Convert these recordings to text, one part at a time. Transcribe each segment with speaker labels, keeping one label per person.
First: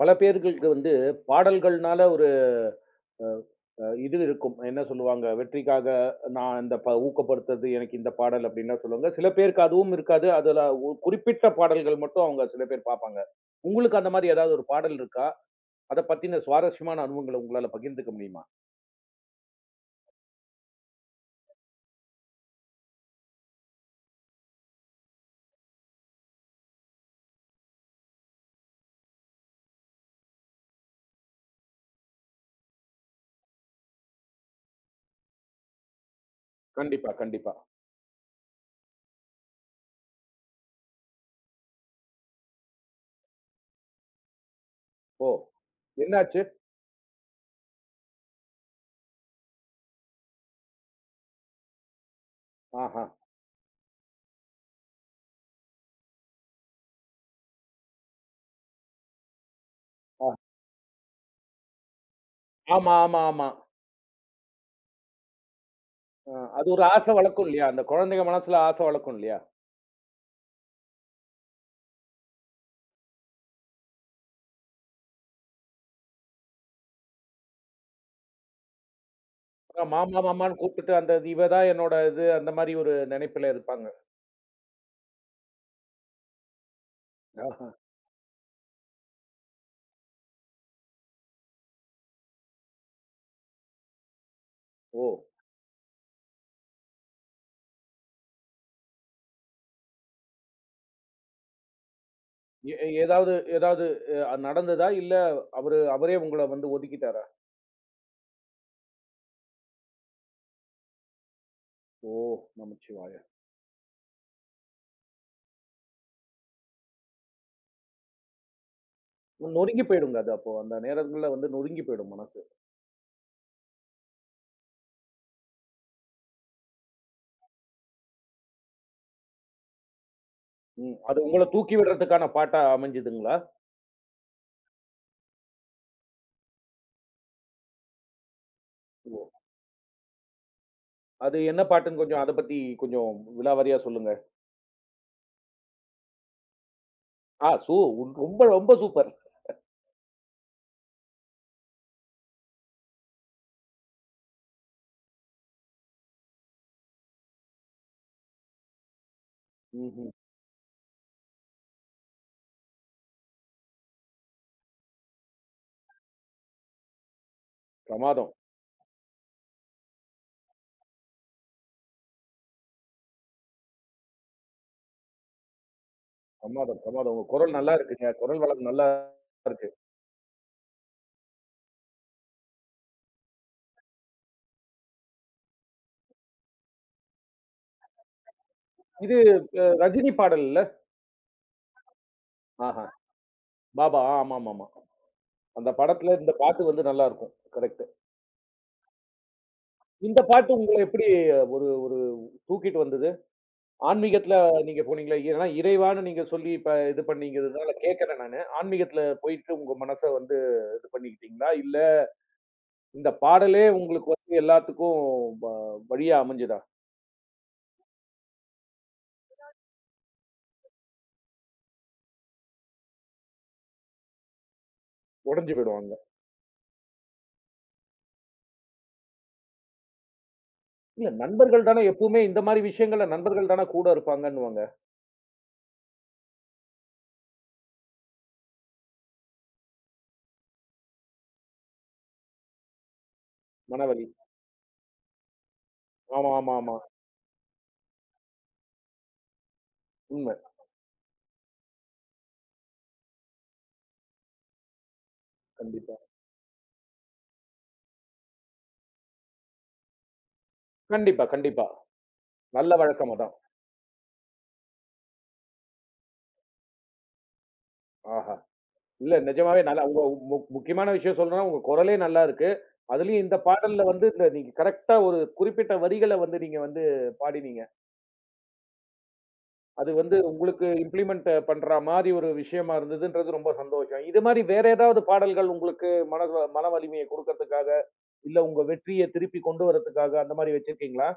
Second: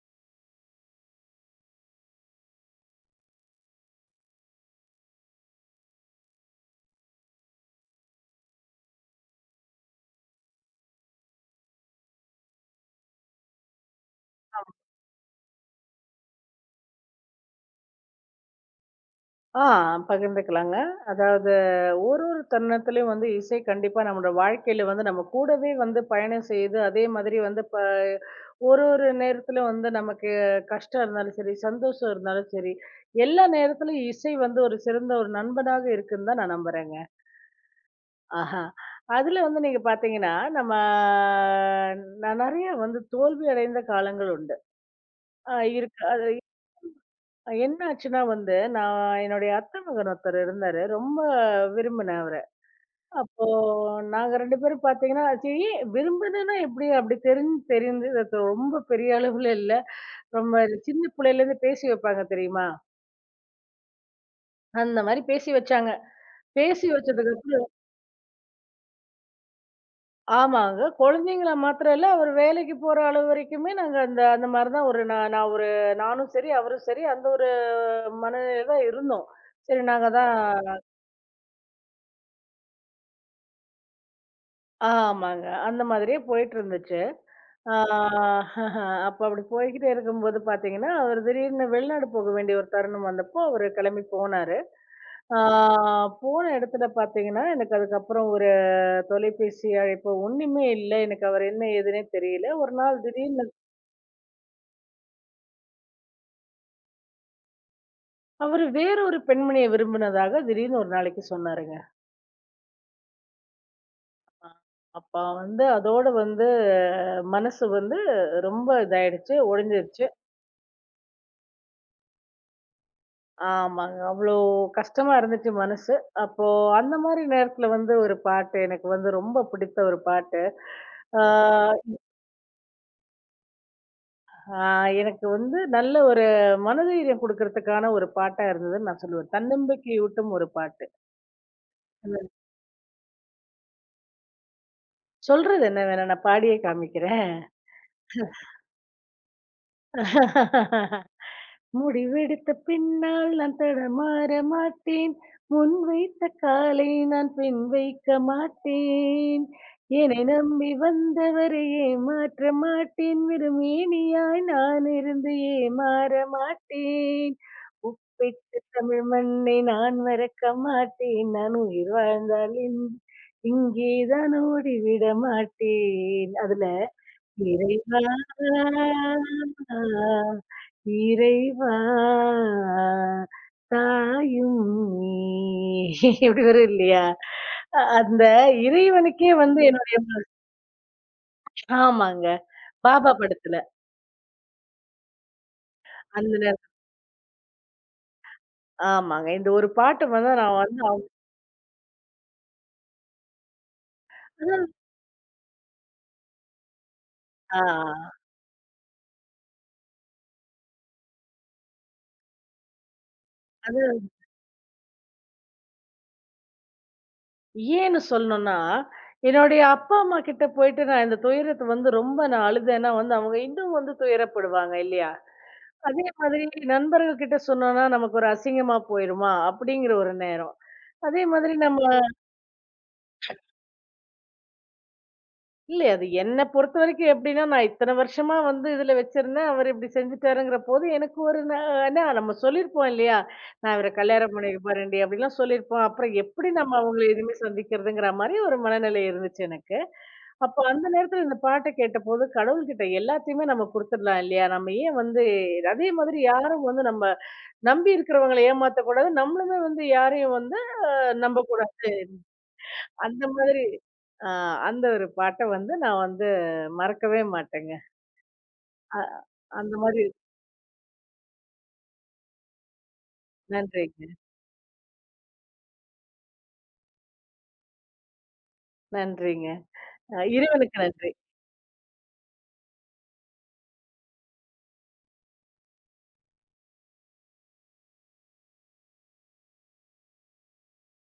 Speaker 1: பல பேர்களுக்கு வந்து பாடல்கள்னால ஒரு அ அ இது இருக்கும். என்ன சொல்லுவாங்க, வெற்றிக்காக நான் இந்த ஊக்கப்படுத்துறது எனக்கு இந்த பாடல் அப்படின்லாம் சொல்லுவாங்க. சில பேருக்கு அதுவும் இருக்காது. அதுல குறிப்பிட்ட பாடல்கள் மட்டும் அவங்க சில பேர் பார்ப்பாங்க. உங்களுக்கு அந்த மாரி ஏதாவது ஒரு பாடல் இருக்கா? அத பத்தின சுவாரஸ்யமான அனுபவங்கள உங்களால பகிர்ந்துக்க முடியுமா?
Speaker 2: ஆ பகிர்ந்துக்கலாங்க. அதாவது ஒரு ஒரு தருணத்திலயும் வந்து இசை கண்டிப்பா நம்மோட வாழ்க்கையில வந்து நம்ம கூடவே வந்து பயணம் செய்யுது. அதே மாதிரி வந்து ஒரு ஒரு நேரத்துல வந்து நமக்கு கஷ்டம் இருந்தாலும் சரி, சந்தோஷம் இருந்தாலும் சரி, எல்லா நேரத்திலும் இசை வந்து ஒரு சிறந்த ஒரு நண்பனாக இருக்குன்னு தான் நான் நம்புறேங்க.
Speaker 1: கண்டிப்பா, கண்டிப்பா.
Speaker 2: ஆஹா. அதுல வந்து நீங்க பார்த்தீங்கன்னா, நம்ம நான் நெறைய வந்து தோல்வி அடைந்த காலங்கள் உண்டு.
Speaker 1: ஓ!
Speaker 2: இருக்கு. அது
Speaker 1: என்னாச்சு?
Speaker 2: என்ன ஆச்சுன்னா வந்து, நான் என்னுடைய அத்தை மகன் ஒருத்தர் இருந்தாரு. ரொம்ப விரும்பினேன் அவர.
Speaker 1: ஆஹா.
Speaker 2: அப்போ நாங்க 2 பேரும் பார்த்தீங்கன்னா, சரி விரும்பினதுன்னா எப்படி? அப்படி தெரிஞ்சு தெரிஞ்சது ரொம்ப பெரிய அளவுல இல்ல.
Speaker 1: ஆ.
Speaker 2: ரொம்ப சின்ன பிள்ளையிலேருந்து பேசி வைப்பாங்க தெரியுமா?
Speaker 1: ஆமா, ஆமா, ஆமா.
Speaker 2: அந்த மாரி பேசி வச்சாங்க.
Speaker 1: அது ஒரு
Speaker 2: பேசி
Speaker 1: ஆசை
Speaker 2: வச்சதுக்கு
Speaker 1: வளர்க்கும்
Speaker 2: அப்புறம்
Speaker 1: இல்லையா? அந்த குழந்தைங்க மனசுல ஆசை வளர்க்கும் இல்லையா?
Speaker 2: ஆமாங்க. குழந்தைங்கள மாத்திரம் இல்ல, அவரு வேலைக்கு போற அளவு வரைக்குமே நாங்க அந்த அந்த மாரி தான் ஒரு நான் நான் ஒரு நானும் சரி, அவரும் சரி அந்த ஒரு மனநிலையில தான் இருந்தோம். சரி நாங்க
Speaker 1: மாமா,
Speaker 2: தான்
Speaker 1: மாமான்னு கூப்பிட்டுட்டு, அந்த இவ தான் என்னோட இது, அந்த மாரி ஒரு நெனைப்புல இருப்பாங்க.
Speaker 2: ஆமாங்க. அந்த மாதிரியே போயிட்டுருந்துச்சு.
Speaker 1: ஆஹா.
Speaker 2: ஆ அப்ப அப்படி போய்க்கிட்டே இருக்கும்போது பார்த்தீங்கன்னா, அவரு திடீர்னு வெளிநாடு போக வேண்டிய ஒரு தருணம் வந்தப்போ, அவரு கிளம்பி போனாரு.
Speaker 1: ஓ!
Speaker 2: ஆ போன இடத்துல பார்த்தீங்கன்னா, எனக்கு அதுக்கப்புறம் ஒரு தொலைபேசி அழைப்பு ஒண்ணுமே இல்ல. எனக்கு அவரு என்ன ஏதுன்னே தெரியல.
Speaker 1: எ
Speaker 2: ஒரு நாள்
Speaker 1: ஏதாவது
Speaker 2: திடீர்னு
Speaker 1: ஏதாவது நடந்ததா? இல்ல அவரு அவரே உங்கள வந்து ஒதுக்கிட்டாரா?
Speaker 2: அவரு வேற ஒரு பெண்மணிய விரும்பினதாக திடீர்னு ஒரு நாளைக்கு சொன்னாருங்க.
Speaker 1: ஓ! நமச்சிவாய!
Speaker 2: அப்ப வந்து அதோட வந்து மனசு வந்து ரொம்ப இதாயிடுச்சு,
Speaker 1: நொறுங்கி
Speaker 2: ஒடிஞ்சிருச்சு.
Speaker 1: போயிடுங்க அது அப்போ. அந்த நேரங்கள்ல வந்து நொறுங்கி போயிடும் மனசு.
Speaker 2: ஆமாங்க. அவ்ளோ கஷ்டமா இருந்துச்சு மனசு. அப்போ அந்த மாரி நேரத்துல வந்து ஒரு பாட்டு எனக்கு வந்து ரொம்ப பிடித்த ஒரு பாட்டு.
Speaker 1: ம். அது
Speaker 2: ஆ
Speaker 1: உங்கள தூக்கி விடுறதுக்கான பாட்டா அமைஞ்சதுங்களா?
Speaker 2: ஆ எனக்கு வந்து நல்ல ஒரு மனதைரியம் குடுக்கறதுக்கான ஒரு பாட்டா இருந்ததுன்னு நான்
Speaker 1: ஓ!
Speaker 2: சொல்லுவேன். தன்னம்பிக்கையூட்டும் ஒரு பாட்டு.
Speaker 1: அது என்ன பாட்டுன்னு கொஞ்சம் அத பத்தி கொஞ்சம் விலாவாரியா சொல்லுங்க.
Speaker 2: சொல்றது என்ன வேணா நான் பாடியே காமிக்கிறேன்.
Speaker 1: ஆ சூ ரொம்ப ரொம்ப சூப்பர்.
Speaker 2: முடிவெடுத்த பின்னால் நான் தடமாற மாட்டேன். முன் வைத்த காலை நான் பின் வைக்க மாட்டேன்.
Speaker 1: ம்ஹ்ம்.
Speaker 2: என்னை நம்பி வந்தவரை ஏமாற்ற மாட்டேன். வெறுமேனியாய் நான் இருந்து ஏமாற மாட்டேன்.
Speaker 1: பிரமாதம்,
Speaker 2: உப்பிட்ட தமிழ் மண்ணை நான் மறக்க மாட்டேன். நான் உயிர் வாழ்ந்தால் இங்கேதான் ஓடிவிட மாட்டேன். அதுல
Speaker 1: பிரமாதம், பிரமாதம். உங்க குரல் நல்லா
Speaker 2: இறைவா!
Speaker 1: இருக்குங்க. குரல் வளம் நல்லா இருக்கு.
Speaker 2: இறைவா! தாயும் நீ. இப்படி வரும் இல்லையா? அந்த
Speaker 1: இது
Speaker 2: இறைவனுக்கே வந்து என்னுடைய
Speaker 1: ரஜினி பாடல்ல?
Speaker 2: ஆமாங்க.
Speaker 1: ஆஹா!
Speaker 2: பாபா படத்துல.
Speaker 1: பாபா. ஆமாமாமா. அந்த படத்துல
Speaker 2: அந்த
Speaker 1: இந்த
Speaker 2: நேரம்
Speaker 1: பாட்டு வந்து நல்லா இருக்கும். கரெக்ட்.
Speaker 2: ஆமாங்க. இந்த ஒரு பாட்டு
Speaker 1: இந்த
Speaker 2: வந்து
Speaker 1: பாட்டு
Speaker 2: நான்
Speaker 1: உங்கள
Speaker 2: வந்து
Speaker 1: எப்படி ஒரு ஒரு தூக்கிட்டு வந்தது? ஆன்மீகத்துல
Speaker 2: அவ்வளவு-
Speaker 1: நீங்க போனீங்களா? ஏன்னா இறைவான்னு நீங்க சொல்லி இப்ப இது
Speaker 2: ஆ
Speaker 1: பண்ணீங்கறதுனால கேட்கிறேன் நானு. ஆன்மீகத்துல போயிட்டு உங்க மனச வந்து இது பண்ணிக்கிட்டீங்களா? இல்ல இந்த பாடலே
Speaker 2: அது
Speaker 1: உங்களுக்கு வந்து எல்லாத்துக்கும் வ வழியா அமைஞ்சதா?
Speaker 2: ஏன்னு சொல்லணும்னா, என்னுடைய அப்பா, அம்மா கிட்ட போயிட்டு நான் இந்த துயரத்த வந்து ரொம்ப நான் அழுதேன்னா வந்து அவங்க இன்னும் வந்து துயரப்படுவாங்க இல்லையா?
Speaker 1: உடைஞ்சு போயிடுவாங்க.
Speaker 2: அதே மாதிரி நண்பர்கள் கிட்ட சொன்னோம்னா, நமக்கு ஒரு அசிங்கமா போயிருமா? அப்படிங்கிற ஒரு நேரம்.
Speaker 1: இல்ல
Speaker 2: அதே மாதிரி
Speaker 1: நண்பர்கள்
Speaker 2: நம்ம
Speaker 1: தானே எப்பவுமே இந்த மாரி விஷயங்கள்ல நண்பர்கள் தானே கூட இருப்பாங்கன்னுவாங்க.
Speaker 2: இல்ல. அது என்ன பொறுத்தவரைக்கும் எப்படின்னா, நான் இத்தன வருஷமா வந்து இதுல வச்சிருந்தேன். அவரு இப்படி செஞ்சுட்டாருங்கிற போது, எனக்கு ஒரு ஏன்னா நம்ம சொல்லியிருப்போம் இல்லையா? நான் இவர
Speaker 1: மனவலி.
Speaker 2: கல்யாணம் பண்ணிக்க போறேன்டி அப்படிலாம் சொல்லியிருப்போம். அப்புறம்
Speaker 1: ஆமா,
Speaker 2: எப்படி
Speaker 1: ஆமா,
Speaker 2: நம்ம
Speaker 1: ஆமா.
Speaker 2: அவங்கள இனிமே சந்திக்கிறதுங்கிற மாரி ஒரு மனநிலை இருந்துச்சு எனக்கு.
Speaker 1: உண்ம.
Speaker 2: அப்ப அந்த நேரத்துல இந்த பாட்ட கேட்டபோது, கடவுள்கிட்ட எல்லாத்தையுமே நம்ம குடுத்துடலாம் இல்லையா? நம்ம ஏன் வந்து அதே
Speaker 1: கண்டிப்பா.
Speaker 2: மாதிரி யாரும் வந்து நம்ம நம்பி இருக்கிறவங்கள ஏமாத்தக்கூடாது. நம்மளுமே வந்து யாரையும் வந்து அ
Speaker 1: கண்டிப்பா, கண்டிப்பா.
Speaker 2: நம்பக்கூடாது.
Speaker 1: நல்ல வழக்கம்
Speaker 2: அந்த
Speaker 1: அதான்.
Speaker 2: மாதிரி ஆ அந்த ஒரு பாட்ட வந்து நான் வந்து மறக்கவே மாட்டேங்க.
Speaker 1: ஆஹா!
Speaker 2: அ
Speaker 1: இல்ல நிஜமாவே
Speaker 2: அந்த
Speaker 1: நல்லா உங்க
Speaker 2: மாதிரி
Speaker 1: முக்கியமான விஷயம் சொல்லணும்னா, உங்க குரலே நல்லா இருக்கு. அதுலயும் இந்த பாடல்ல
Speaker 2: நன்றிங்க,
Speaker 1: வந்து இந்த நீங்க கரெக்ட்டா ஒரு குறிப்பிட்ட வரிகள வந்து நீங்க வந்து பாடினீங்க.
Speaker 2: நன்றிங்க.
Speaker 1: அது வந்து உங்களுக்கு
Speaker 2: இறைவனுக்கு நன்றி.
Speaker 1: இம்ப்ளிமெண்ட் பண்ற மாரி ஒரு விஷயமா இருந்ததுன்றது ரொம்ப சந்தோஷம். இது மாரி வேற ஏதாவது பாடல்கள் உங்களுக்கு மன மன வலிமையை குடுக்கறதுக்காக, இல்ல உங்க வெற்றிய திருப்பி கொண்டு வரதுக்காக அந்த மாரி வச்சிருக்கீங்களா?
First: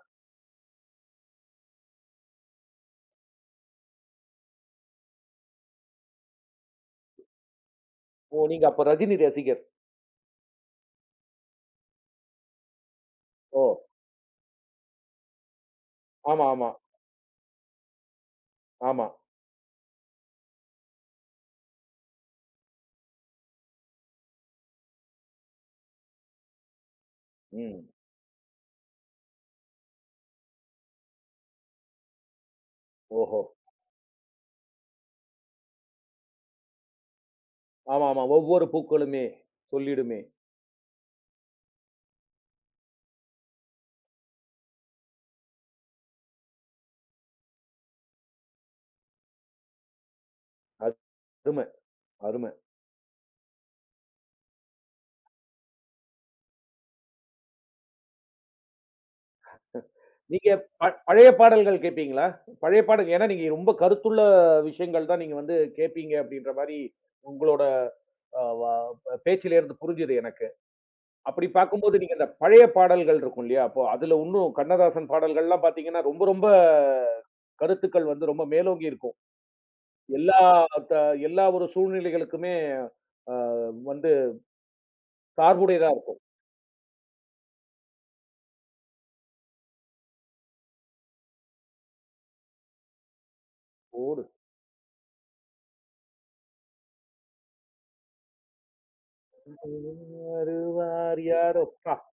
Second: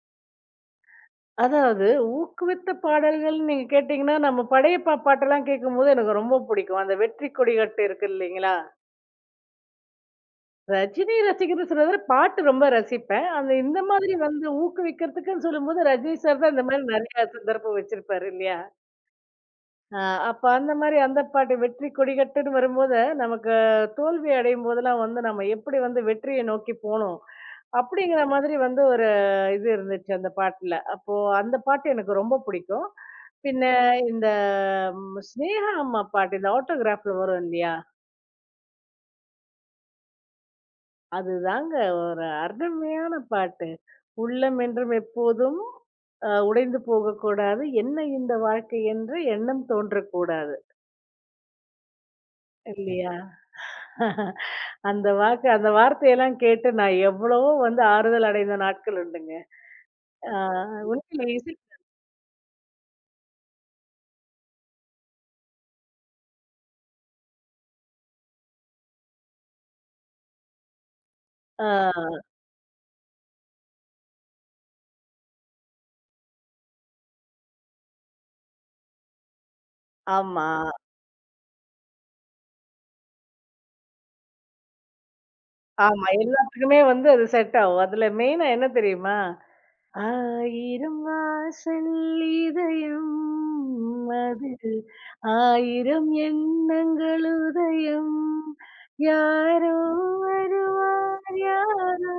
Speaker 2: அதாவது ஊக்குவித்த பாடல்கள்னு நீங்க கேட்டீங்கன்னா, நம்ம படையப்பா பாட்டெல்லாம் கேட்கும்போது எனக்கு ரொம்ப பிடிக்கும். அந்த வெற்றி கொடிகட்டு இருக்கு
Speaker 1: ஓ!
Speaker 2: இல்லைங்களா?
Speaker 1: நீங்க அப்ப ரஜினி ரசிகர்.
Speaker 2: ரஜினி ரசிகர்ன்னு சொல்றத விட பாட்டு ரொம்ப ரசிப்பேன். அந்த
Speaker 1: ஓ!
Speaker 2: இந்த மாதிரி வந்து ஊக்குவிக்கிறதுக்குன்னு சொல்லும்போது ரஜினி சார்
Speaker 1: ஆமா,
Speaker 2: தான் இந்த
Speaker 1: ஆமா,
Speaker 2: மாதிரி நெறைய சந்தர்ப்பம் வச்சிருப்பாரு இல்லையா?
Speaker 1: ஆமா.
Speaker 2: அ அப்ப அந்த மாரி அந்த பாட்டு வெற்றி கொடிகட்டுன்னு வரும்போது, நமக்கு தோல்வி அடையும் போதெல்லாம் வந்து நம்ம எப்படி வந்து வெற்றியை நோக்கி போணும்,
Speaker 1: ம்.
Speaker 2: அப்படிங்கிற மாதிரி வந்து ஒரு இது இருந்துச்சு அந்த பாட்டுல. அப்போ அந்த பாட்டு எனக்கு ரொம்ப பிடிக்கும்.
Speaker 1: ஓஹோ!
Speaker 2: பின்ன இந்த ஸ்நேகா அம்மா பாட்டு, இந்த ஆட்டோகிராஃப்ல வரும் இல்லையா?
Speaker 1: ஆமா, ஆமா. ஒவ்வொரு பூக்களுமே சொல்லிடுமே.
Speaker 2: அதுதாங்க ஒரு அருமையான பாட்டு. "உள்ளம் என்றும் எப்போதும் உடைந்து போகக்கூடாது. என்ன இந்த வாழ்க்கை என்று எண்ணம் தோன்றக்கூடாது."
Speaker 1: அரும, அரும.
Speaker 2: இல்லையா? அந்த வாக்கு அந்த வார்த்தையெல்லாம் கேட்டு நான் எவ்வளவோ வந்து ஆறுதல் அடைந்த நாட்கள் உண்டுங்க. ஆ
Speaker 1: நீங்க பழைய
Speaker 2: உண்மையில இசை
Speaker 1: பாடல்கள் கேட்பீங்களா? பழைய பாடல் ஏன்னா, நீங்க ரொம்ப கருத்துள்ள விஷயங்கள் தான் நீங்க வந்து கேட்பீங்க அப்படின்ற மாரி, உங்களோட அ வ பேச்சிலேருந்து புரிஞ்சுது எனக்கு. அப்படி
Speaker 2: ஆ
Speaker 1: பார்க்கும்போது நீங்க இந்த பழைய பாடல்கள் இருக்கும் இல்லையா? அப்போ அதுல இன்னும் கண்ணதாசன் பாடல்கள்லாம் பார்த்தீங்கன்னா, ரொம்ப ரொம்ப கருத்துக்கள் வந்து ரொம்ப மேலோங்கி இருக்கும். எல்லா
Speaker 2: ஆமா,
Speaker 1: த எல்லா ஒரு சூழ்நிலைகளுக்குமே அ வந்து சார்புடையதா
Speaker 2: ஆமா.
Speaker 1: இருக்கும்.
Speaker 2: எல்லாத்துக்குமே வந்து அது செட் ஆகும். அதுல மெயினா என்ன தெரியுமா? ஆயிரம் வாசல் இதயம்
Speaker 1: ஓடு
Speaker 2: அதில் ஆயிரம் எண்ணங்கள் உதயம் யாரோ
Speaker 1: வருவார்
Speaker 2: வருவார்
Speaker 1: யாரோ! ஆ
Speaker 2: யாரோ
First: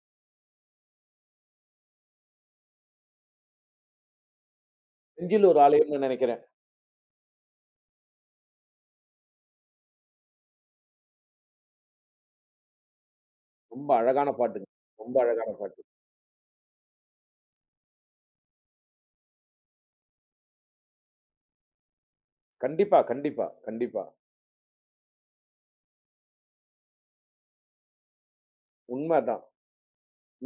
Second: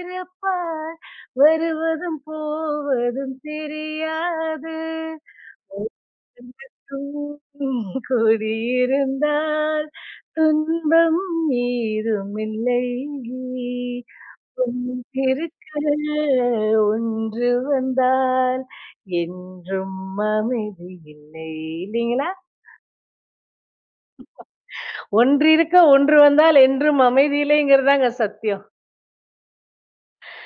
Speaker 2: இறப்பார் வருவதும் போவதும் தெரியாது
Speaker 1: நெஞ்சில் ஒரு ஆலயம்னு நெனைக்கிறேன்.
Speaker 2: என்றும் கூடியிருந்தால் துன்பம் ஏதுமில்லை.
Speaker 1: ரொம்ப அழகான பாட்டுங்க. ரொம்ப அழகான
Speaker 2: ஒன்றிருக்க
Speaker 1: பாட்டு.
Speaker 2: ஒன்று வந்தால் என்றும் அமைதி இல்லை. இல்லைங்களா?
Speaker 1: கண்டிப்பா, கண்டிப்பா, கண்டிப்பா.
Speaker 2: ஒன்றிருக்க ஒன்று வந்தால் என்றும் அமைதி இல்லைங்கிறதாங்க சத்தியம்.
Speaker 1: உண்ம அதான்.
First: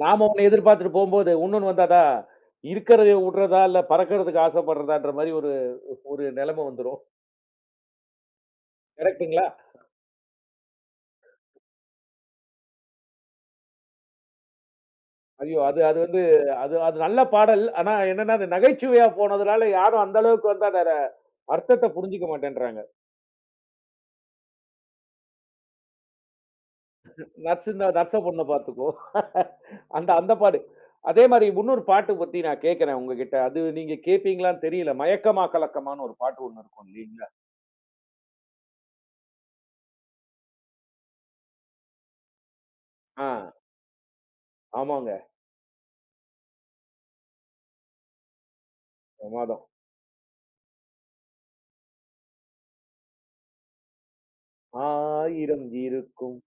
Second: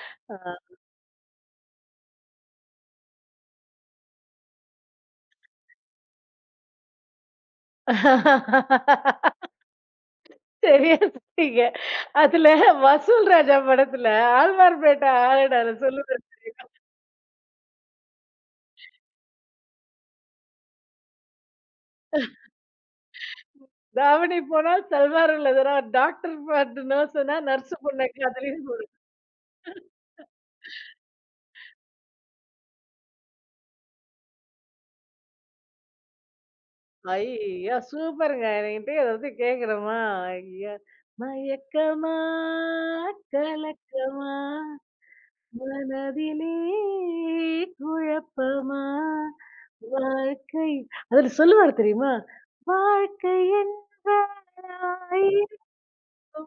Speaker 1: நாம
Speaker 2: ஆ.
Speaker 1: ஒண்ணு எதிர்பார்த்துட்டு போம்போது, உன்னொன்னு வந்தாதா, இருக்கிறத விடுறதா, இல்ல பறக்கிறதுக்கு ஆசைப்படுறதான்ற மாரி ஒரு ஒரு நெலைம வந்துரும். கரெக்ட்டுங்களா?
Speaker 2: சரியா சொன்னீங்க. அதுல வசூல் ராஜா படத்துல ஆழ்வார்பேட்டை
Speaker 1: ஐயோ!
Speaker 2: ஆளுநர்
Speaker 1: அது அது வந்து
Speaker 2: சொல்லுவாரு தெரியுமா?
Speaker 1: அது அது நல்ல பாடல். ஆனா என்னன்னா, அது நகைச்சுவையா போனதுனால யாரும் அந்த அளவுக்கு வந்து அதோட அர்த்தத்த புரிஞ்சுக்க மாட்டேன்றாங்க.
Speaker 2: தாவணி போனால் சல்வார் உள்ளது. நான் டாக்டர் பாட்டு நர்ஸ்னா நர்ஸ்
Speaker 1: நர்ஸுன்னா
Speaker 2: பொண்ண
Speaker 1: நர்ஸ பொண்ண
Speaker 2: காதுலயும் போடு.
Speaker 1: பார்த்துக்கோ. அந்த அந்த பாட்டு. அதே மாரி இன்னொரு பாட்டு பத்தி நான் கேட்கிறேன் உங்ககிட்ட. அது நீங்க கேட்பீங்களான்னு தெரியல. மயக்கமா கலக்கமான்னு ஒரு பாட்டு ஒண்ணு இருக்கும் இல்லீங்களா?
Speaker 2: ஐய்யய்யோ! சூப்பருங்க. என்கிட்ட ஏதாவது கேட்கணுமா? ஐயா! மயக்கமா,
Speaker 1: ஆ,
Speaker 2: கலக்கமா,
Speaker 1: ஆமாங்க.
Speaker 2: மனதிலே குழப்பமா,
Speaker 1: பிரமாதம்.
Speaker 2: வாழ்க்கை அதுல சொல்லுவாரு தெரியுமா? வாழ்க்கை என்ற ஆயிரம்
Speaker 1: ஆயிரம் இருக்கும்.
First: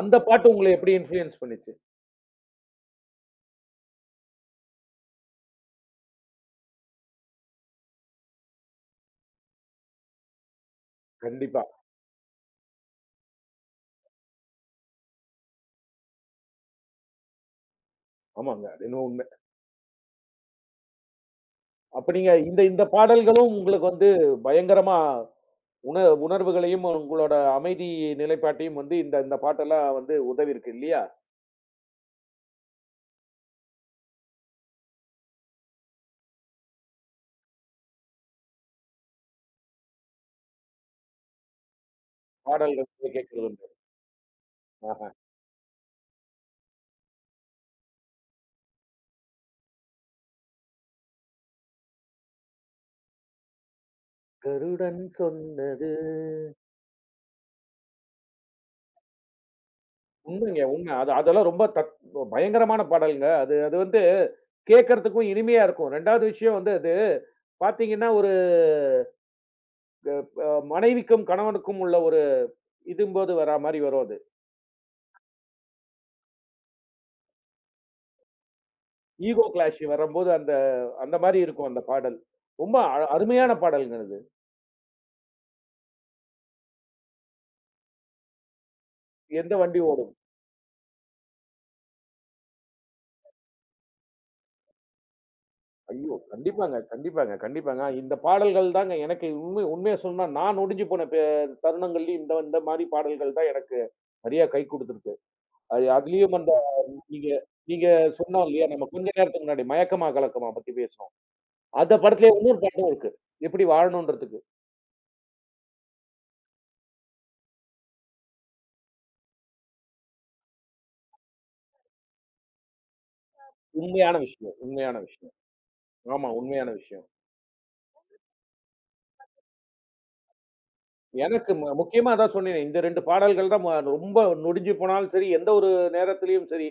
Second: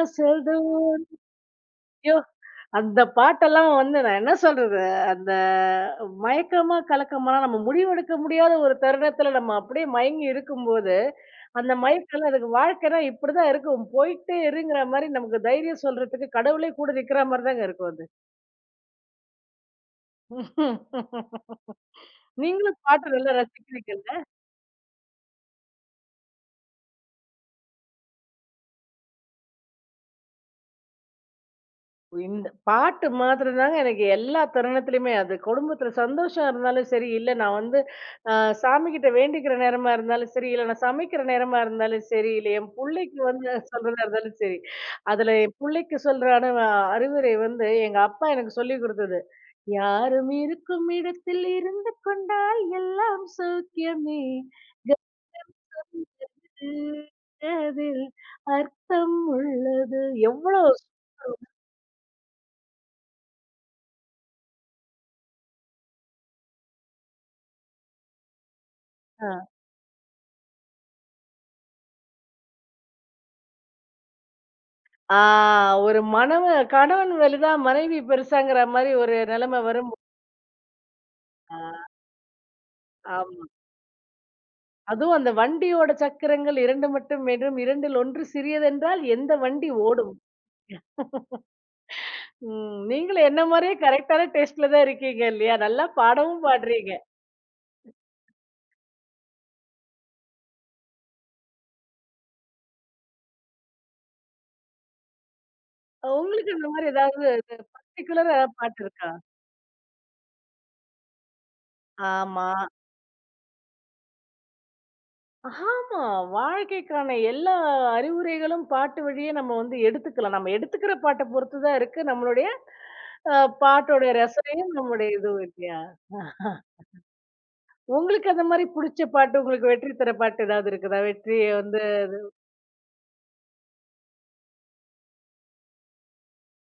Speaker 1: அந்த பாட்டு உங்கள எப்படி
Speaker 2: தோறும்
Speaker 1: இன்ஃப்ளூயன்ஸ் பண்ணுச்சு?
Speaker 2: அந்த பாட்டெல்லாம் வந்து நான் என்ன சொல்றது, அந்த மயக்கமா, கலக்கமா நம்ம முடிவெடுக்க முடியாத ஒரு தருணத்துல நம்ம அப்படியே மயங்கி இருக்கும்போது,
Speaker 1: கண்டிப்பா.
Speaker 2: அந்த மயக்கம்லாம் அதுக்கு வாழ்க்கைன்னா இப்படிதான் இருக்கும். போயிட்டே இருங்கிற மாரி நமக்கு தைரியம் சொல்றதுக்கு கடவுளே கூட நிக்கிற மாரி தாங்க இருக்கும் அது.
Speaker 1: ஆமாங்க. அது என்னவோ உண்ம. அப்ப நீங்க இந்த
Speaker 2: நீங்களும்
Speaker 1: இந்த
Speaker 2: பாட்டு நல்லா
Speaker 1: பாடல்களும் உங்களுக்கு
Speaker 2: ரசிக்கிறீங்க.
Speaker 1: வந்து பயங்கரமா உண உணர்வுகளையும், உங்களோட அமைதி நிலைப்பாட்டையும் வந்து இந்த இந்த பாட்டெல்லாம் வந்து உதவியிருக்கு இல்லையா?
Speaker 2: இந்த பாட்டு மாத்திரம் தாங்க எனக்கு எல்லா தருணத்திலயுமே அது குடும்பத்துல சந்தோஷம் இருந்தாலும் சரி இல்ல நான் வந்து சாமி கிட்ட வேண்டிக்கிற நேரமா இருந்தாலும் சரி இல்ல நான் சமைக்கிற நேரமா இருந்தாலும் சரி இல்ல என்
Speaker 1: பாடல்கள்
Speaker 2: பிள்ளைக்கு
Speaker 1: கேட்கிறது
Speaker 2: வந்து
Speaker 1: உண்டு.
Speaker 2: சொல்றதா இருந்தாலும் சரி
Speaker 1: ஆஹா.
Speaker 2: அதுல என் பிள்ளைக்கு சொல்றான அறிவுரை வந்து எங்க அப்பா எனக்கு சொல்லி கொடுத்தது யாரும் இருக்கும் இடத்தில் இருந்து கொண்டால் எல்லாம் சௌக்கியமே
Speaker 1: கருடன் சொன்னது
Speaker 2: கவனித்து அதில் அர்த்தம் உள்ளது
Speaker 1: உண்மைங்க,
Speaker 2: எவ்வளவு
Speaker 1: உண்ம. அது அதெல்லாம் ரொம்ப பயங்கரமான பாடல்ங்க. அது அது வந்து கேட்கறதுக்கும் இனிமையா இருக்கும். 2வது விஷயம் வந்து அது பார்த்தீங்கன்னா, ஒரு
Speaker 2: ஆ.
Speaker 1: மனைவிக்கும் கணவனுக்கும் உள்ள ஒரு இதும்போது வரா மாரி வரும் அது.
Speaker 2: ஆ ஒரு கணவன் வலுதான் மனைவி பெருசாங்கிற மாரி ஒரு
Speaker 1: ஈகோ
Speaker 2: நிலைமை
Speaker 1: கிளாஷ்
Speaker 2: வரும்.
Speaker 1: வரம்போது அந்த அந்த மாரி
Speaker 2: ஆ
Speaker 1: இருக்கும் அந்த பாடல். ரொம்ப
Speaker 2: ஆமா.
Speaker 1: அருமையான பாடல்ங்க அது.
Speaker 2: அதுவும் அந்த வண்டியோட சக்கரங்கள் 2 மட்டும் வேண்டும். 2ல் 1 சிறியதென்றால் எந்த
Speaker 1: எந்த
Speaker 2: வண்டி
Speaker 1: வண்டி
Speaker 2: ஓடும்? ம். நீங்களும் என்ன மாரியே கரெக்ட்டான டேஸ்ட்ல தான் இருக்கீங்க இல்லையா? நல்லா
Speaker 1: ஐயோ!
Speaker 2: பாடவும்
Speaker 1: கண்டிப்பாங்க,
Speaker 2: பாடுறீங்க.
Speaker 1: கண்டிப்பாங்க, கண்டிப்பாங்க. இந்த பாடல்கள் தாங்க எனக்கு உண்மை உண்மைய சொன்னா நான் நொடிஞ்சு போன தருணங்கள்லயும் இந்த இந்த மாரி பாடல்கள் தான் எனக்கு நெறையா கை குடுத்திருக்கு. அது அதுலயும் அந்த
Speaker 2: உங்களுக்கு இந்த மாரி ஏதாவது
Speaker 1: நீங்க நீங்க
Speaker 2: பர்ட்டிகுலரா
Speaker 1: சொன்னோம்
Speaker 2: ஏதாவது
Speaker 1: இல்லையா?
Speaker 2: பாட்டு
Speaker 1: நம்ம கொஞ்ச
Speaker 2: இருக்கா?
Speaker 1: நேரத்துக்கு முன்னாடி மயக்கமா கலக்கமா பத்தி பேசுனோம். அந்த படத்திலேயே
Speaker 2: ஆமா.
Speaker 1: இன்னொரு பாட்டும் இருக்கு. எப்படி வாழணுன்றதுக்கு.
Speaker 2: ஆமா. வாழ்க்கைக்கான எல்லா அறிவுரைகளும் பாட்டு வழியே நம்ம வந்து எடுத்துக்கலாம். நம்ம எடுத்துக்கிற பாட்ட பொறுத்து தான் இருக்கு நம்மளுடைய அ பாட்டோட
Speaker 1: உண்மையான விஷயம்,
Speaker 2: ரசனையும்,
Speaker 1: உண்மையான
Speaker 2: நம்முடைய
Speaker 1: விஷயம்.
Speaker 2: இதுவும் இல்லையா?
Speaker 1: ஆமா, உண்மையான விஷயம்.
Speaker 2: உங்களுக்கு அந்த மாரி புடிச்ச பாட்டு, உங்களுக்கு வெற்றி தர பாட்டு ஏதாவது இருக்குதா? வெற்றிய
Speaker 1: எனக்கு
Speaker 2: வந்து
Speaker 1: முக்கியமா அதான் சொன்னேனே, இந்த 2 பாடல்கள் தான் ரொம்ப நொடிஞ்சு போனாலும் சரி, எந்த ஒரு நேரத்திலயும் சரி,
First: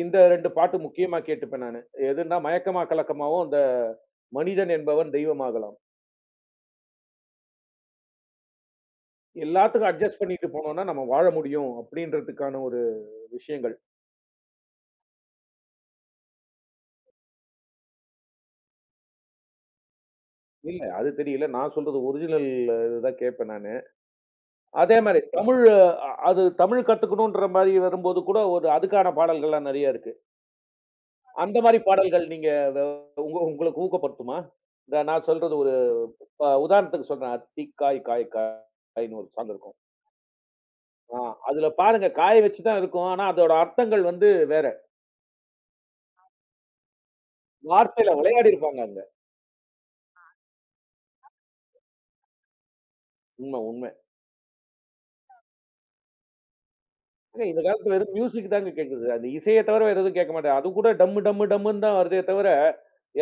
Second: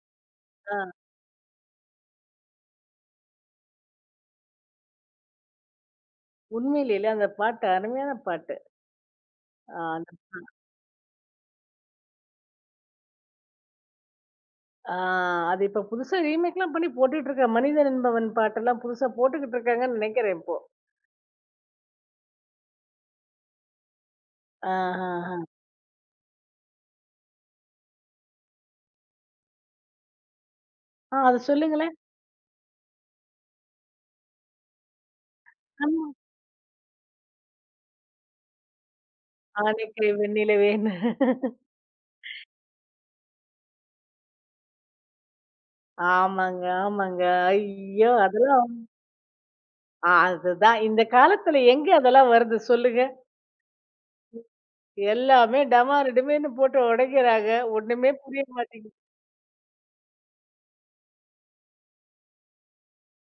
Speaker 1: இந்த 2
Speaker 2: ஆ
Speaker 1: பாட்டு முக்கியமா கேட்டுப்பேன் நானு. எதுன்னா, மயக்கமா கலக்கமாவும், இந்த மனிதன் என்பவன் தெய்வமாகலாம்.
Speaker 2: உண்மையிலேயே அந்த பாட்டு அருமையான பாட்டு. ஆ
Speaker 1: எல்லாத்துக்கும் அட்ஜஸ்ட் பண்ணிட்டு போனோம்னா, நம்ம வாழ முடியும் அப்படின்றதுக்கான ஒரு விஷயங்கள்.
Speaker 2: ஆ அது இப்ப புதுசா ரீமேக்லாம் பண்ணி போட்டுட்டு இருக்க மனிதன் என்பவன் பாட்டெல்லாம் புதுசா போட்டுக்கிட்டு இருக்காங்கன்னு நெனைக்கிறேன் இப்போ.
Speaker 1: இல்ல, அது தெரியல. நான் சொல்றது ஒரிஜினல் இதுதான் கேட்பேன் நானு. அதே மாரி
Speaker 2: ஆஹஹ.
Speaker 1: தமிழ் அது தமிழ் கத்துக்கணுன்ற மாரி வரும்போது கூட, ஒரு அதுக்கான பாடல்கள்லாம் நெறைய இருக்கு.
Speaker 2: அத
Speaker 1: அந்த மாரி
Speaker 2: சொல்லுங்களேன்.
Speaker 1: பாடல்கள் நீங்க வ உங்க உங்களுக்கு ஊக்கப்படுத்துமா? இந்த நான் சொல்றது ஒரு
Speaker 2: ஆமா.
Speaker 1: இப்ப உதாரணத்துக்கு சொல்றேன். "அத்திக்காய் காய் காய்ன்னு" ஒரு சாங் இருக்கும்.
Speaker 2: ஆனைக்கு வெண்ணிலவே
Speaker 1: ஆ அதுல பாருங்க காய வச்சு தான் இருக்கும். ஆனா அதோட அர்த்தங்கள் வந்து வேற.
Speaker 2: ஆமாங்க, ஆமாங்க. ஐயோ!
Speaker 1: வார்த்தையில
Speaker 2: அதெல்லாம்
Speaker 1: விளையாடியிருப்பாங்க அங்க.
Speaker 2: அதுதான். இந்த காலத்துல எங்க அதெல்லாம் வருது சொல்லுங்க?
Speaker 1: உண்ம, உண்மை.
Speaker 2: எல்லாமே டமாரு டிமீர்னு போட்டு
Speaker 1: ஏங்க
Speaker 2: உடைக்கிறாங்க.
Speaker 1: இந்த காலத்துல
Speaker 2: ஒண்ணுமே
Speaker 1: வெறும்
Speaker 2: புரிய
Speaker 1: மியூசிக் தாங்க
Speaker 2: மாட்டேங்குது.
Speaker 1: கேட்குது. அந்த இசைய தவிர வேற எதுவும் கேட்க மாட்டேன். அதுகூட டம்மு டம்மு டம்முன்னு தான் வருதே தவிர,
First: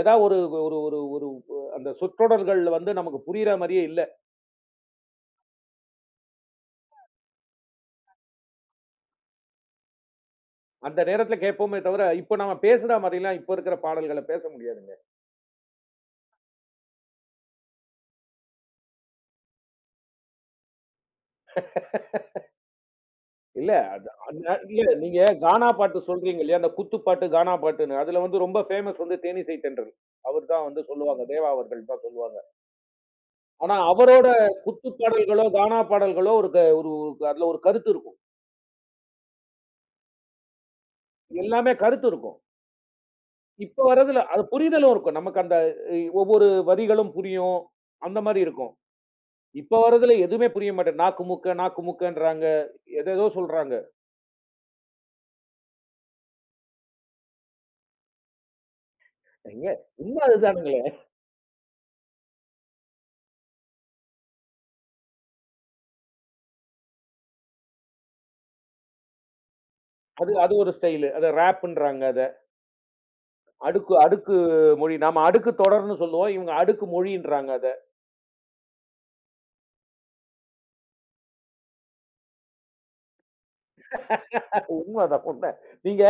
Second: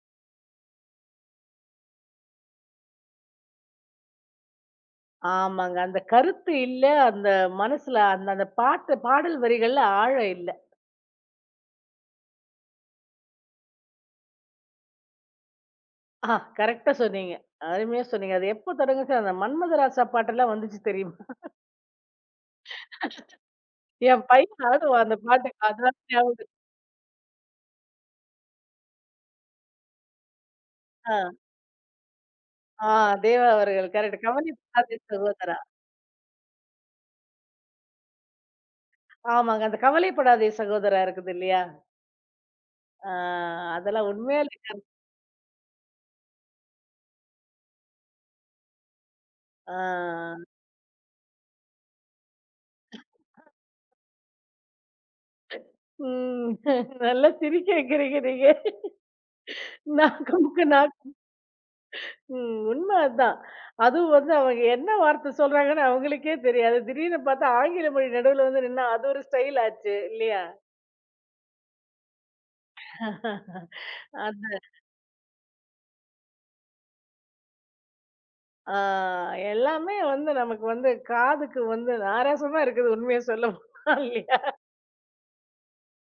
Speaker 1: ஏதா ஒரு ஒரு ஒரு ஒரு அந்த சொற்றொடர்கள் வந்து நமக்கு புரியிற மாரியே இல்ல.
Speaker 2: ஆமாங்க. அந்த கருத்து இல்ல. அந்த மனசுல அந்த அந்த பாட்டு பாடல் வரிகள்ல ஆழம் இல்ல.
Speaker 1: அந்த நேரத்துல கேட்போமே தவிர, இப்ப நம்ம பேசுற மாரிலாம் இப்ப இருக்கிற பாடல்கள பேச முடியாதுங்க.
Speaker 2: ஆ கரெக்ட்டா சொன்னீங்க. அருமையா சொன்னீங்க. அது எப்போ தொடங்குச்சு? அந்த மன்மதராசா பாட்டெல்லாம் வந்துச்சு தெரியுமா?
Speaker 1: இல்ல. அது
Speaker 2: என்
Speaker 1: அந்த
Speaker 2: பையன்
Speaker 1: இல்ல
Speaker 2: ஆடுவான் அந்த
Speaker 1: நீங்க
Speaker 2: பாட்டுக்கு.
Speaker 1: கானா
Speaker 2: அதான்
Speaker 1: பாட்டு சொல்றீங்க
Speaker 2: ஞாபகம்.
Speaker 1: இல்லையா? அந்த குத்து பாட்டு, கானா பாட்டுன்னு. அதுல வந்து ரொம்ப ஃபேமஸ் வந்து தேனிசை தென்றல். அவர் தான் வந்து சொல்லுவாங்க.
Speaker 2: ஆ,
Speaker 1: தேவா அவர்கள் தான் சொல்லுவாங்க.
Speaker 2: ஆ தேவா
Speaker 1: ஆனா
Speaker 2: அவர்கள் கரெக்ட்.
Speaker 1: அவரோட குத்து
Speaker 2: கவலைப்படாதே
Speaker 1: பாடல்களோ,
Speaker 2: சகோதரா.
Speaker 1: கானா பாடல்களோ ஒரு க ஒரு ஒரு- அதுல ஒரு கருத்து இருக்கும்.
Speaker 2: ஆமாங்க. அந்த கவலைப்படாதே சகோதரா இருக்குது இல்லையா?
Speaker 1: எல்லாமே கருத்து இருக்கும்.
Speaker 2: ஆ
Speaker 1: இப்ப
Speaker 2: அதெல்லாம்
Speaker 1: வர்றதுல அது
Speaker 2: உண்மையாலே
Speaker 1: புரிதலும் இருக்கும். நமக்கு அந்த ஒவ்வொரு வரிகளும் புரியும். அந்த மாரி இருக்கும்.
Speaker 2: ஆ.
Speaker 1: இப்ப வர்றதுல எதுவுமே புரிய மாட்டேங்குது. நாக்கு மூக்க, நாக்கு மூக்கன்றாங்க. எதேதோ சொல்றாங்க.
Speaker 2: ம். நல்லா சிரிக்க வைக்கிறீங்க நீங்க.
Speaker 1: ஏங்க உண்ம
Speaker 2: நாக்கு மூக்கு
Speaker 1: அதுதானுங்களே!
Speaker 2: நாக் ம். உண்மை அதான். அதுவும் வந்து அவங்க என்ன வார்த்தை சொல்றாங்கன்னு அவங்களுக்கே தெரியாது. திடீர்னு பார்த்தா ஆங்கில மொழி நடுவுல வந்து நின்னா அது ஒரு ஸ்டைல் ஆச்சு
Speaker 1: அது
Speaker 2: இல்லையா?
Speaker 1: அது ஒரு ஸ்டைலு. அத ரேப்புன்றாங்க. அடுக்கு அடுக்கு
Speaker 2: அதான்.
Speaker 1: மொழி. நாம அடுக்கு தொடர்ன்னு சொல்லுவோம். இவங்க அடுக்கு மொழின்றாங்க அத.
Speaker 2: ஆ எல்லாமே வந்து நமக்கு வந்து காதுக்கு வந்து நாராசமா இருக்குது உண்மைய சொல்லப்போனா இல்லையா?
Speaker 1: உண்ம அதான் உண்ம. நீங்க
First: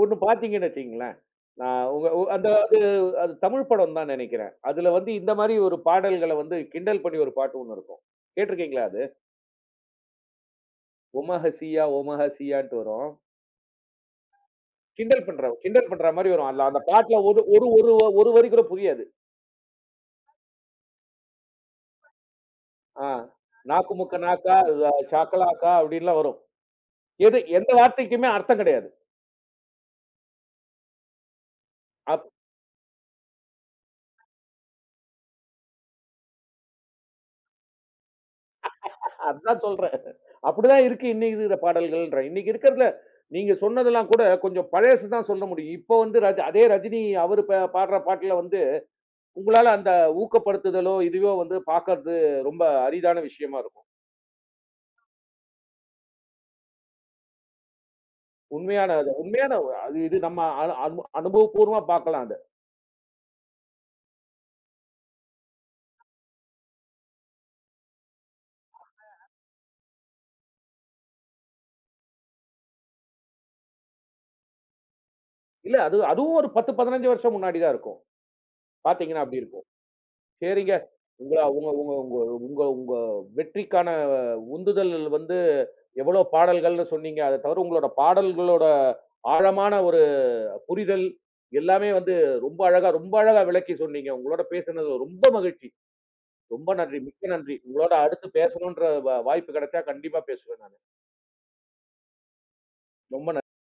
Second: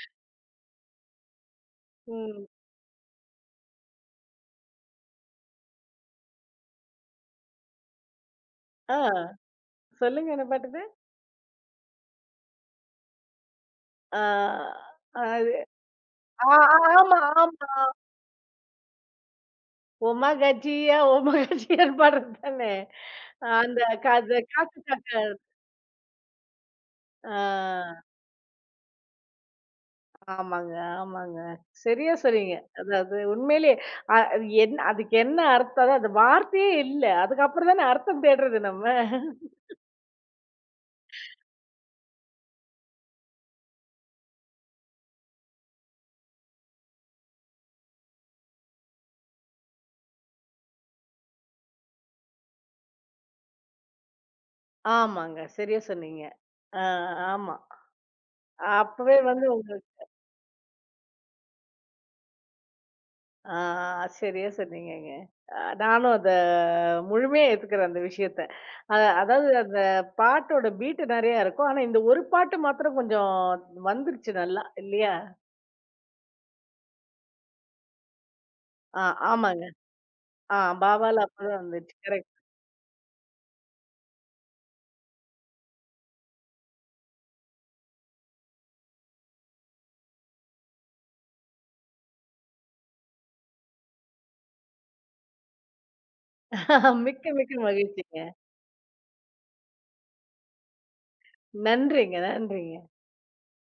Speaker 1: ஒண்ணு பார்த்தீங்கன்னு வச்சுக்கங்களேன். நான் உங்க உ
Speaker 2: ம்.
Speaker 1: அந்த அது அது தமிழ் படம் தான் நெனைக்கிறேன். அதுல வந்து இந்த மாரி ஒரு பாடல்கள வந்து கிண்டல் பண்ணி ஒரு பாட்டு ஒண்ணு இருக்கும். கேட்டுருக்கீங்களா
Speaker 2: ஆ.
Speaker 1: அது?
Speaker 2: சொல்லுங்க என்ன பாட்டுது?
Speaker 1: ஒமஹசியா ஒமஹசியான்ட்டு வரும்.
Speaker 2: ஆ. அது
Speaker 1: கிண்டல் பண்ற மாரி
Speaker 2: ஆ
Speaker 1: வரும். அதுல அந்த
Speaker 2: ஆமா
Speaker 1: பாட்டுல ஒரு
Speaker 2: ஆமா.
Speaker 1: ஒரு ஒரு ஒரு வரி கூட புரியாது.
Speaker 2: ஒமகஜியா ஒமகஜியான்னு பாடுறது தானே.
Speaker 1: ஆ
Speaker 2: அந்த
Speaker 1: நாக்கு முக்க
Speaker 2: காது
Speaker 1: நாக்கா,
Speaker 2: காத்து காக்க
Speaker 1: சாக்கலாக்கா அப்படின்லாம் வரும். எது எந்த
Speaker 2: ஆ
Speaker 1: வார்த்தைக்குமே அர்த்தம் கிடையாது.
Speaker 2: ஆமாங்க, ஆமாங்க. சரியா சொன்னீங்க. அதாவது உண்மையிலேயே அது என்ன அதுக்கு என்ன அர்த்தம்? அதான் அந்த வார்த்தையே இல்ல. அதுக்கப்புறம் தானே அர்த்தம் தேடுறது நம்ம.
Speaker 1: அதான் சொல்றேன். அப்படிதான் இருக்கு இன்னைக்கு இருக்கிற பாடல்கள்ன்றேன். இன்னைக்கு இருக்கிறதுல நீங்க சொன்னதெல்லாம் கூட கொஞ்சம் பழசு தான் சொல்ல முடியும். இப்போ வந்து அதே ரஜினி அவரு பாடுற பாட்டுல வந்து, உங்களால அந்த ஊக்கப்படுத்துதலோ, இதுவோ வந்து பார்க்கறது ரொம்ப அரிதான விஷயமா இருக்கும்.
Speaker 2: ஆமாங்க. சரியா சொன்னீங்க. ஆ ஆமா. அப்பவே வந்து
Speaker 1: உண்மையான அது இது நம்ம அனு அனு அனுபவப்பூர்வமா பார்க்கலாம் அத.
Speaker 2: ஆ, சரியா சொன்னீங்கங்க. அ நானும் அத முழுமையா ஏத்துக்கிறேன் அந்த விஷயத்த. அ அதாவது அந்த பாட்டோட பீட் நெறையா இருக்கும். ஆனா இந்த ஒரு பாட்டு மாத்திரம் கொஞ்சம் வந்துருச்சு நல்லா இல்லையா?
Speaker 1: இல்ல அது அதுவும் ஒரு 10, 15 வருஷம் முன்னாடி தான் இருக்கும்.
Speaker 2: ஆ
Speaker 1: பார்த்தீங்கன்னா அப்படி
Speaker 2: ஆமாங்க.
Speaker 1: இருக்கும்.
Speaker 2: ஆ
Speaker 1: சரிங்க.
Speaker 2: பாவால
Speaker 1: உங்கள
Speaker 2: அப்பதான்
Speaker 1: உங்க
Speaker 2: வந்துச்சு.
Speaker 1: உங்க உங்க
Speaker 2: கரெக்ட்.
Speaker 1: உங்க உங்க வெற்றிக்கான உந்துதல் வந்து எவ்வளோ பாடல்கள்னு சொன்னீங்க. அத தவிர உங்களோட பாடல்களோட ஆழமான ஒரு புரிதல் எல்லாமே வந்து ரொம்ப அழகா ரொம்ப அழகா விளக்கி சொன்னீங்க. உங்களோட பேசுனது ரொம்ப மகிழ்ச்சி. ரொம்ப நன்றி.
Speaker 2: மிக்க
Speaker 1: மிக்க
Speaker 2: மிக்க
Speaker 1: நன்றி. உங்களோட
Speaker 2: மகிழ்ச்சிங்க.
Speaker 1: அடுத்து பேசணுன்ற வாய்ப்பு கிடைச்சா கண்டிப்பா பேசுவேன் நானு.
Speaker 2: நன்றிங்க, நன்றிங்க.
Speaker 1: ரொம்ப நன்றி.